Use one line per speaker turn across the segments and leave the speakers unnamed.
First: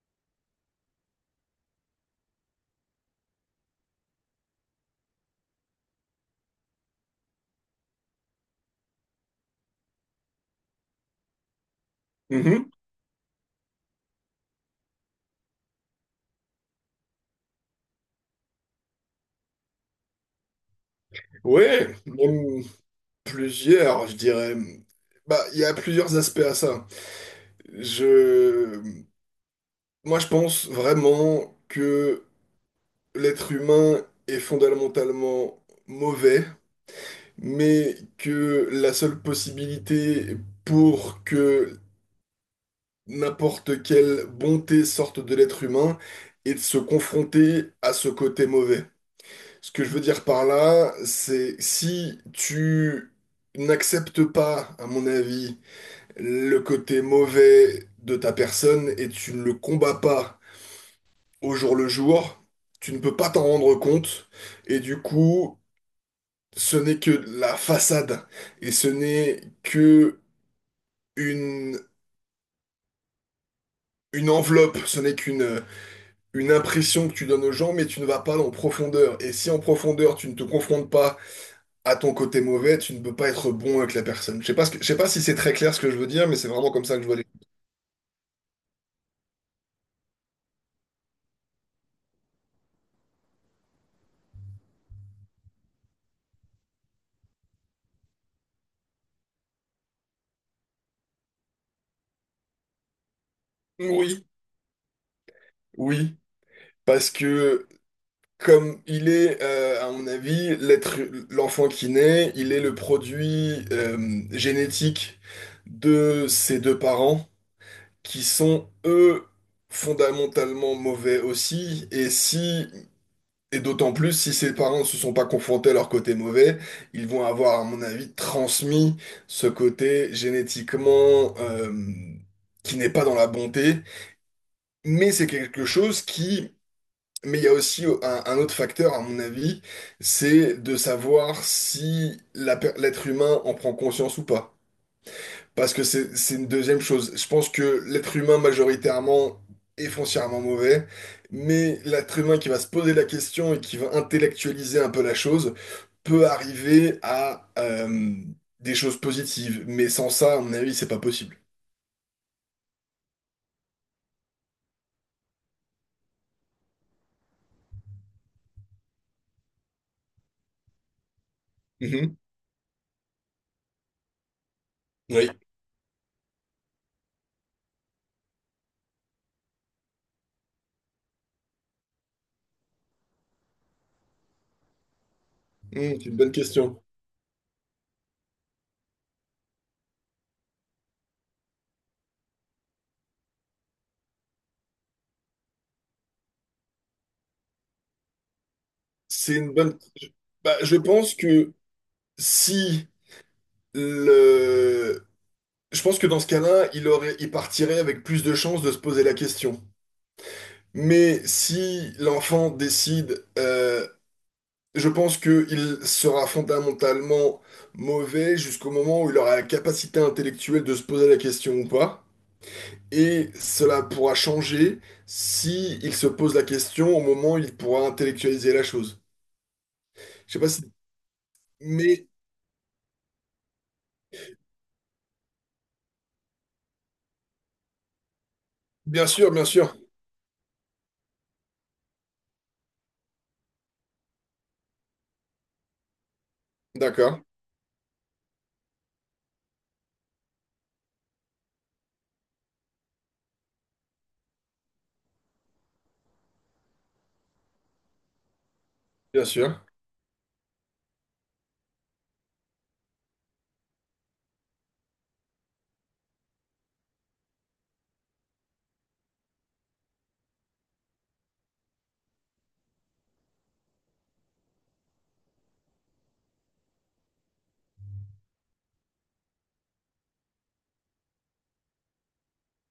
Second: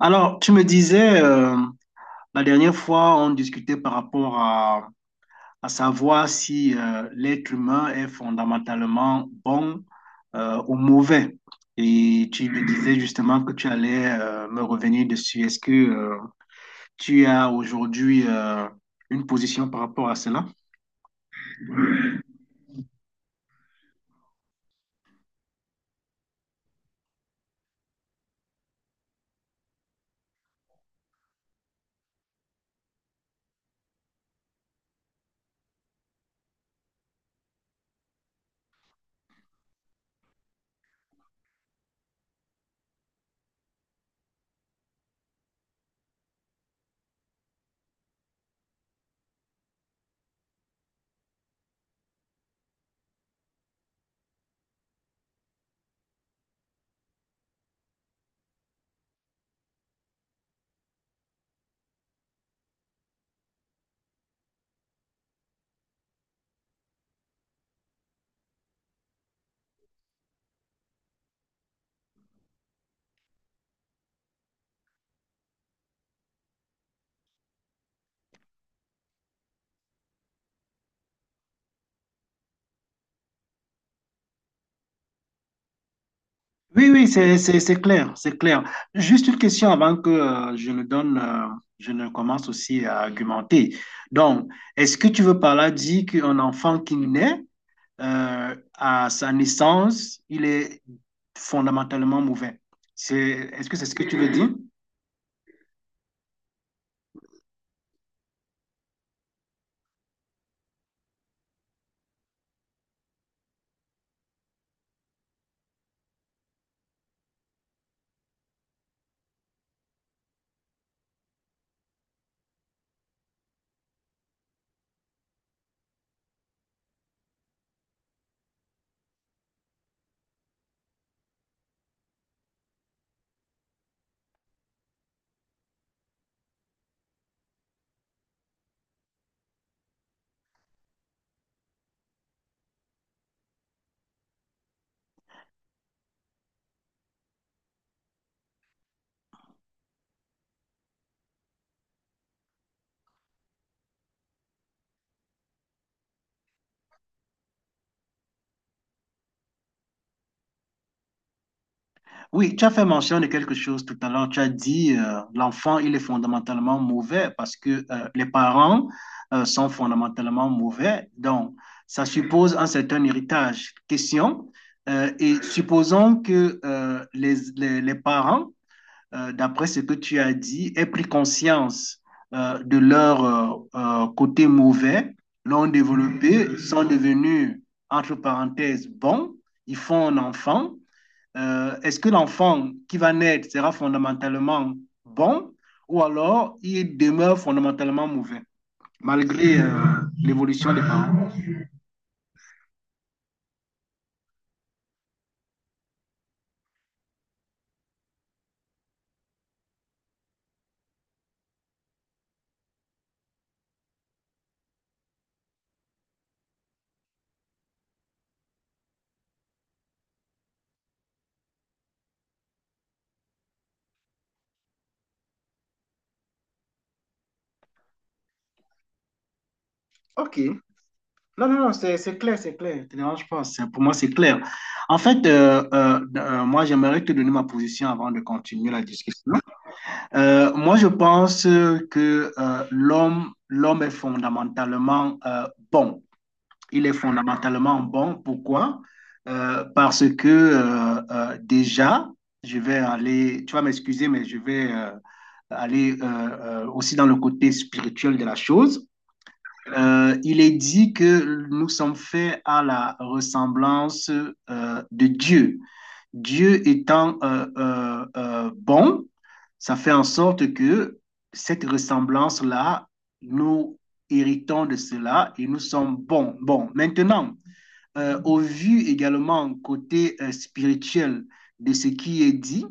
Alors, tu me disais, la dernière fois, on discutait par rapport à savoir si l'être humain est fondamentalement bon ou mauvais. Et tu me disais justement que tu allais me revenir dessus. Est-ce que tu as aujourd'hui une position par rapport à cela?
Oui, même plusieurs, je dirais. Bah, il y a plusieurs aspects à ça. Je, moi, je pense vraiment que l'être humain est fondamentalement mauvais, mais que la seule possibilité pour que n'importe quelle bonté sorte de l'être humain est de se confronter à ce côté mauvais. Ce que je veux dire par là, c'est si tu n'acceptes pas, à mon avis, le côté mauvais de ta personne et tu ne le combats pas au jour le jour, tu ne peux pas t'en rendre compte et du coup, ce n'est que la façade et ce n'est que une, une enveloppe, ce n'est qu'une une impression que tu donnes aux gens, mais tu ne vas pas en profondeur. Et si en profondeur, tu ne te confrontes pas à ton côté mauvais, tu ne peux pas être bon avec la personne. Je sais pas si c'est très clair ce que je veux dire, mais c'est vraiment comme
Oui,
ça que je
oui,
vois les...
c'est clair, c'est clair. Juste une question avant que je ne donne, je ne commence aussi à argumenter. Donc, est-ce que tu veux par là dire qu'un enfant qui naît, à sa naissance, il est fondamentalement mauvais? C'est, est-ce que c'est ce que tu
Oui.
veux dire?
Oui, parce que comme il est, à mon avis, l'enfant qui naît, il est le produit génétique de ses deux parents qui sont, eux, fondamentalement mauvais aussi. Et d'autant plus si ses parents ne se sont pas confrontés à leur côté mauvais, ils vont avoir, à mon avis, transmis ce côté génétiquement qui n'est pas dans la bonté. Mais c'est quelque chose qui... Mais il y a aussi un autre facteur, à mon avis, c'est de savoir si l'être humain en prend conscience ou pas. Parce que c'est une deuxième chose. Je pense que l'être humain majoritairement est foncièrement mauvais, mais l'être humain qui va se poser la question et qui va intellectualiser un peu la chose peut arriver à des choses positives. Mais sans ça, à mon avis, c'est pas possible.
Oui, tu as fait mention de quelque chose tout à l'heure. Tu as dit l'enfant, il est fondamentalement mauvais parce que les parents sont fondamentalement mauvais. Donc, ça
Mhm.
suppose un certain héritage. Question.
Oui.
Et supposons que les parents, d'après ce que tu as dit, aient pris conscience de leur côté mauvais, l'ont
Mmh, c'est une bonne
développé,
question.
sont devenus, entre parenthèses, bons, ils font un enfant. Est-ce que l'enfant qui va naître sera fondamentalement bon ou alors il demeure fondamentalement mauvais,
C'est une
malgré
bonne. Bah,
l'évolution
je
des
pense
parents?
que si le, je pense que dans ce cas-là, il partirait avec plus de chances de se poser la question. Mais si l'enfant décide, je pense qu'il sera fondamentalement mauvais jusqu'au moment où il aura la capacité intellectuelle de se poser la question ou pas. Et cela pourra changer si il se pose la question au moment où il pourra intellectualiser la chose. Je
Ok.
sais pas si...
Non, non, non, c'est
Mais
c'est clair, c'est clair. Ne te dérange pas. Pour moi, c'est clair. En fait, moi, j'aimerais te donner ma position avant de continuer la
bien sûr,
discussion.
bien sûr.
Moi, je pense que l'homme est fondamentalement bon. Il est
D'accord,
fondamentalement bon. Pourquoi? Parce que déjà, je vais aller, tu vas m'excuser, mais je vais aller aussi dans le côté spirituel de la chose.
bien sûr.
Il est dit que nous sommes faits à la ressemblance de Dieu. Dieu étant bon, ça fait en sorte que cette ressemblance-là, nous héritons de cela et nous sommes bons. Bon, maintenant, au vu également côté spirituel de ce qui est dit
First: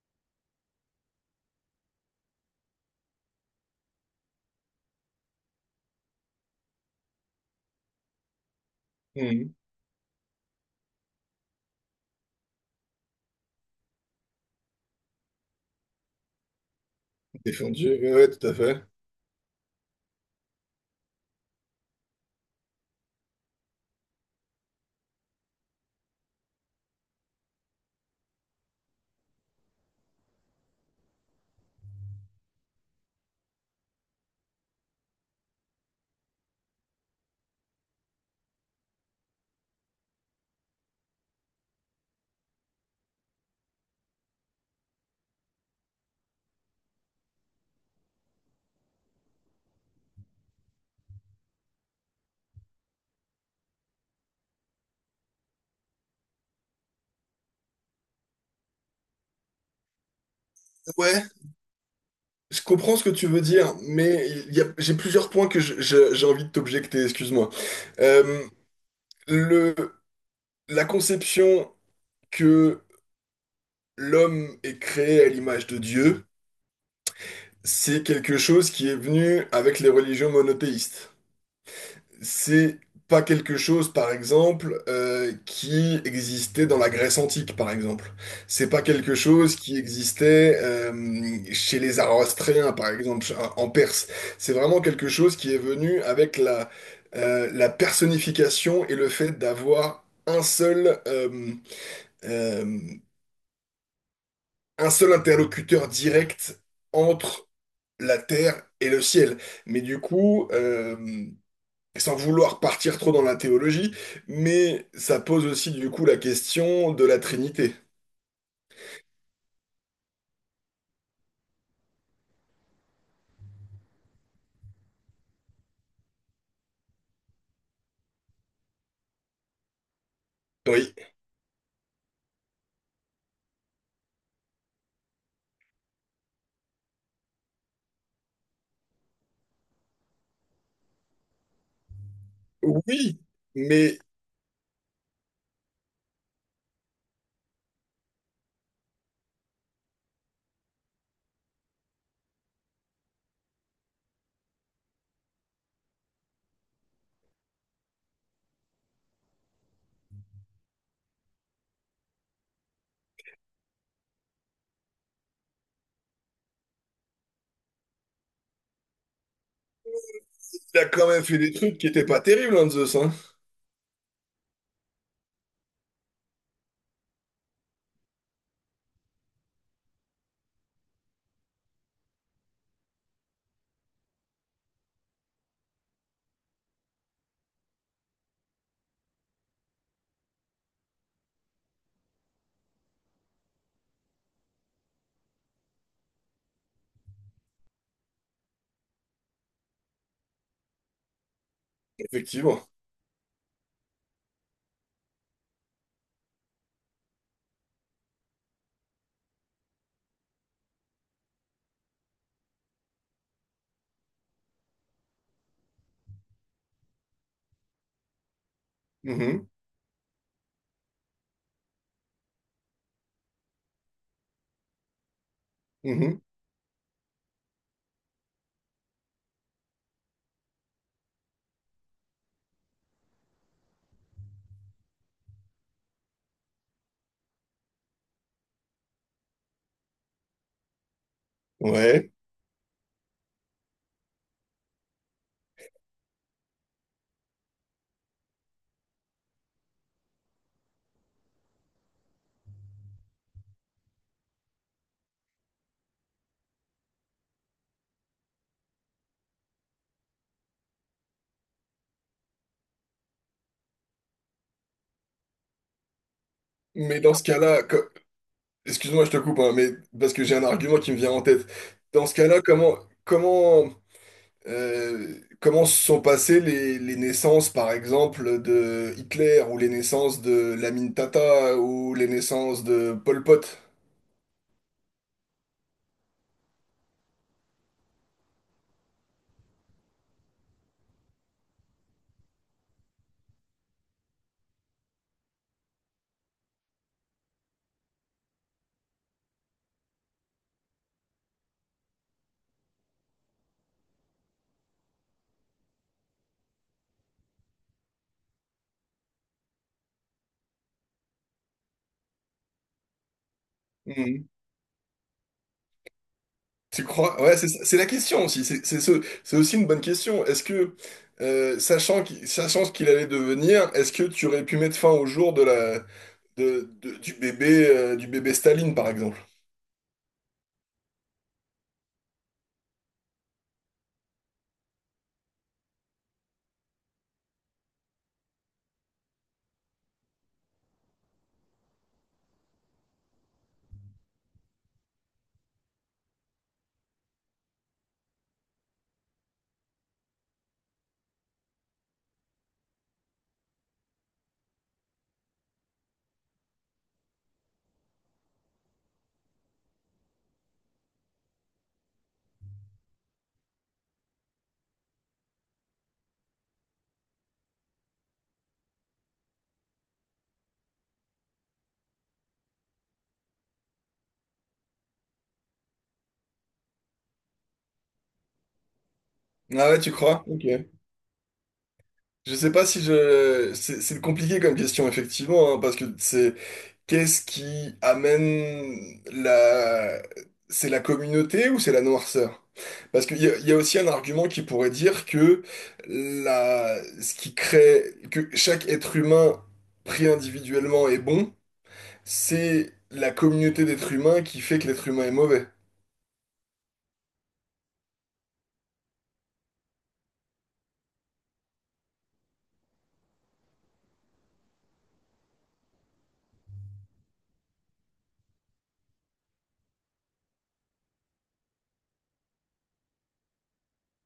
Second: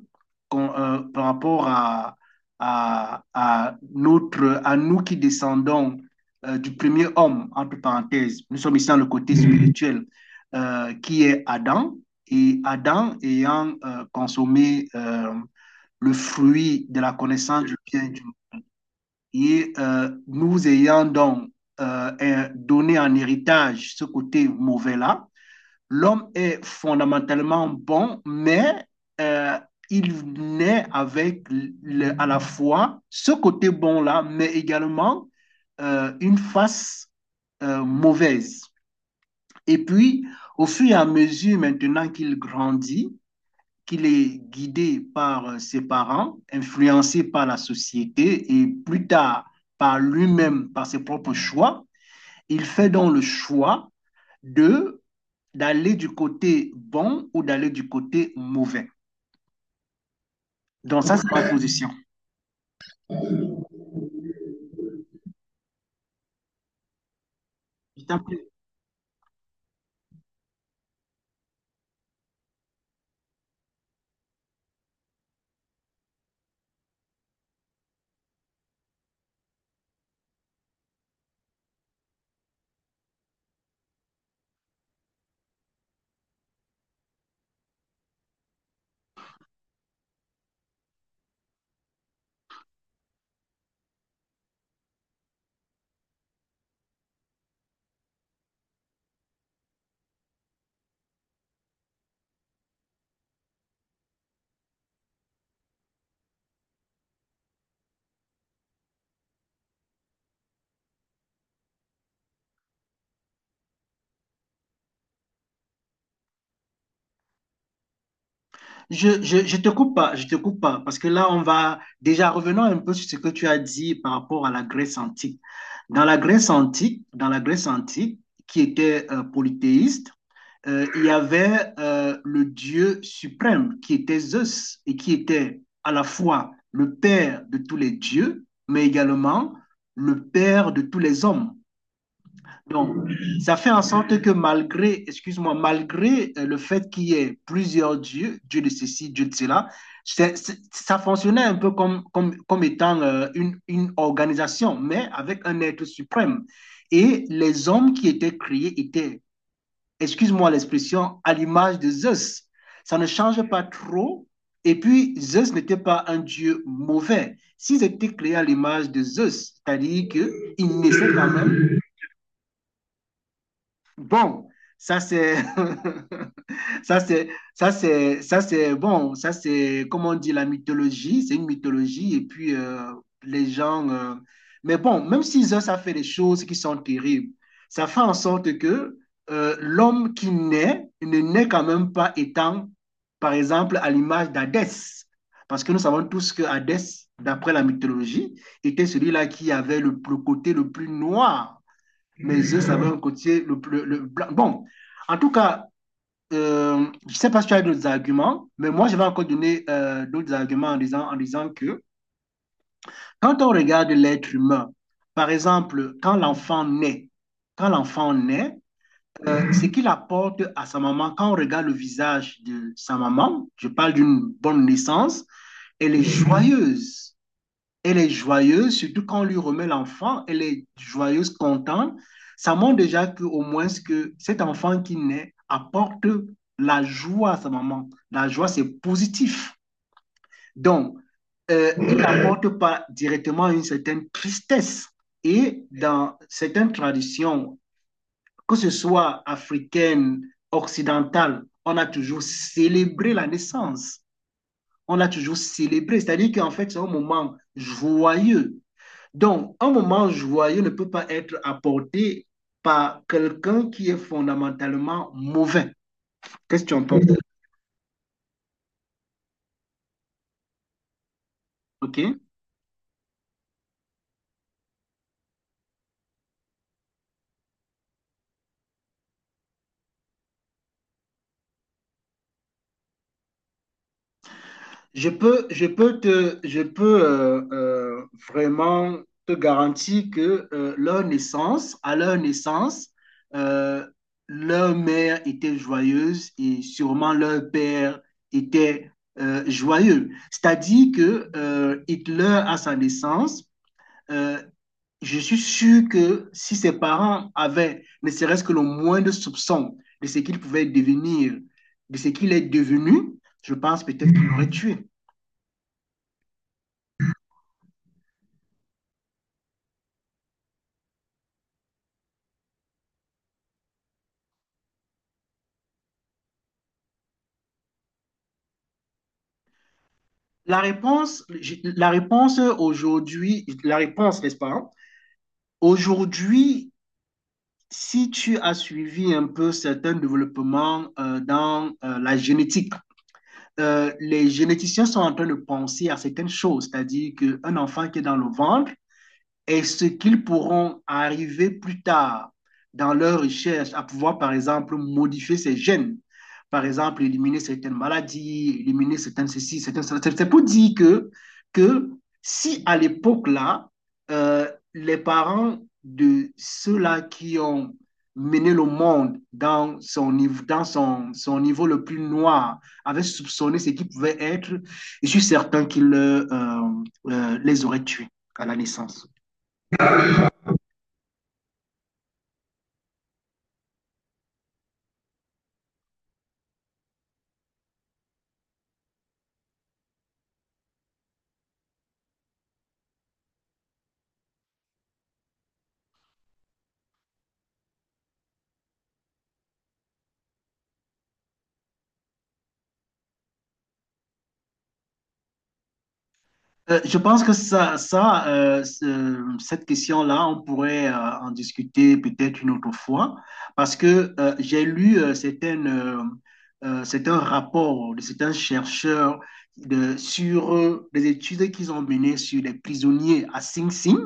par rapport à nous qui descendons du premier homme, entre parenthèses, nous sommes ici dans le côté
Mhm.
spirituel qui est Adam, et Adam ayant consommé le fruit de la connaissance du
Défendu,
bien et
ouais,
du
ouais,
mal,
tout à fait.
et nous ayant donc euh, donné en héritage ce côté mauvais-là, l'homme est fondamentalement bon, mais euh, il naît avec à la fois ce côté bon-là, mais également une face mauvaise. Et puis, au fur et à mesure maintenant qu'il grandit, qu'il est guidé par ses parents, influencé par la société et plus tard par lui-même, par ses propres choix, il fait donc le choix de d'aller du côté bon ou d'aller du côté mauvais. Donc ça,
Ouais,
c'est ma position.
je comprends ce que tu veux dire, mais j'ai plusieurs points que j'ai envie de t'objecter, excuse-moi. Euh, le, la conception que l'homme est créé à l'image de Dieu, c'est quelque chose qui est venu avec les religions monothéistes. C'est pas quelque chose, par exemple, qui existait dans la Grèce antique, par exemple. C'est pas quelque chose qui existait chez les Zoroastriens, par exemple, en Perse. C'est vraiment quelque chose qui est venu avec la personnification et le fait d'avoir euh, un seul interlocuteur direct entre la terre et le ciel. Mais du coup, sans vouloir partir trop dans la théologie, mais ça pose aussi du coup la question de la Trinité.
Je te coupe pas, je te coupe pas, parce que là, on va déjà revenons un peu sur ce que tu as dit par rapport à la Grèce antique. Dans la Grèce antique, qui était polythéiste,
Oui,
il y avait le dieu suprême qui était Zeus et qui était à la fois le père de tous les dieux, mais également le père de tous les hommes. Donc,
oui,
ça fait en
mais
sorte que malgré, excuse-moi, malgré le fait qu'il y ait plusieurs dieux, Dieu de ceci, Dieu de cela, ça fonctionnait un peu comme étant une organisation, mais avec un être suprême. Et les hommes qui étaient créés étaient, excuse-moi l'expression, à l'image de Zeus. Ça ne change pas trop. Et puis, Zeus n'était pas un dieu mauvais. S'ils étaient créés à l'image de Zeus, c'est-à-dire
il
qu'ils
a quand
naissaient
même
quand
fait des trucs
même.
qui étaient pas terribles, hein, Zeus, hein.
Bon, ça c'est ça c'est ça c'est ça c'est bon, ça c'est comment on dit la mythologie, c'est une mythologie et puis les gens mais bon, même s'ils ont ça fait des choses qui sont terribles, ça fait en sorte que l'homme qui naît ne naît quand même pas étant par exemple à l'image d'Hadès parce que nous savons tous que Hadès d'après la mythologie était celui-là qui avait le côté le plus noir, mais eux,
Effectivement.
ça avait un côté. Bon, en tout cas, je ne sais pas si tu as d'autres arguments, mais moi, je vais encore donner d'autres arguments en disant que quand on regarde l'être humain, par exemple, quand l'enfant naît,
Mhm,
ce qu'il apporte à sa maman, quand on regarde le visage de sa maman, je parle d'une bonne naissance, elle est
mhm.
joyeuse. Elle est joyeuse, surtout quand on lui remet l'enfant, elle est joyeuse, contente. Ça montre déjà que, au moins que cet enfant qui naît apporte la joie à sa maman. La joie, c'est positif. Donc, il
Ouais.
n'apporte pas directement une certaine tristesse. Et dans certaines traditions, que ce soit africaine, occidentale, on a toujours célébré la naissance. On a toujours célébré. C'est-à-dire qu'en fait, c'est un moment joyeux. Donc, un moment joyeux ne peut pas être apporté par quelqu'un qui est fondamentalement mauvais. Qu'est-ce que tu en
Mais
penses?
dans ce cas-là, excuse-moi, je te coupe, hein, mais parce que j'ai un argument qui me vient en tête.
OK?
Dans ce cas-là, comment, comment se sont passées les naissances, par exemple, de Hitler ou les naissances de Lamine Tata ou les naissances de Pol Pot?
Je peux vraiment te garantir que à leur naissance, euh, leur mère était joyeuse et sûrement leur père était joyeux. C'est-à-dire que Hitler, à sa naissance, euh, je suis sûr que si ses parents avaient ne serait-ce que le moindre soupçon de ce qu'il pouvait devenir, de ce qu'il est devenu, je pense peut-être qu'il
Hmm.
l'aurait tué.
Tu crois? C'est la question aussi. C'est aussi une bonne question. Sachant qu'il sachant ce qu'il allait devenir, est-ce que tu aurais pu mettre fin au jour de du bébé Staline, par exemple?
La réponse, la réponse aujourd'hui, la réponse, n'est-ce pas? Hein, aujourd'hui, si tu as suivi un peu certains développements dans la génétique, les généticiens sont en train de penser à certaines choses, c'est-à-dire qu'un enfant qui est dans le ventre, et ce qu'ils pourront arriver plus tard dans leur recherche à pouvoir, par exemple, modifier ces gènes. Par exemple, éliminer certaines maladies, éliminer certaines ceci, certaines cela. C'est pour dire que, que si à l'époque-là, euh, les parents de ceux-là qui ont mené le monde dans son niveau, son niveau le plus noir, avaient soupçonné ce qui pouvait être, je suis certain qu'ils les auraient tués à la naissance.
Ah ouais, tu crois? Ok. Je sais pas si je. C'est compliqué comme question, effectivement, hein, parce que c'est. Qu'est-ce qui amène la... C'est la communauté ou c'est la noirceur? Parce qu'il y a aussi un argument qui pourrait dire que la... ce qui crée, que chaque être humain pris individuellement est bon, c'est la communauté d'êtres humains qui fait que l'être humain est mauvais.
Je pense que cette question-là, on pourrait en discuter peut-être une autre fois, parce que j'ai lu, c'est un de certains chercheurs sur les études qu'ils ont menées sur les prisonniers à Sing Sing.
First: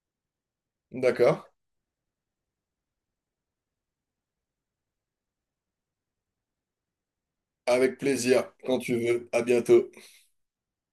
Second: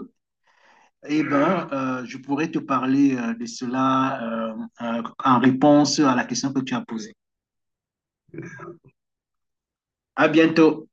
Eh
D'accord?
ben, je pourrais te parler de cela en réponse à la question que tu as posée.
Avec plaisir, quand tu veux. À bientôt.
À bientôt.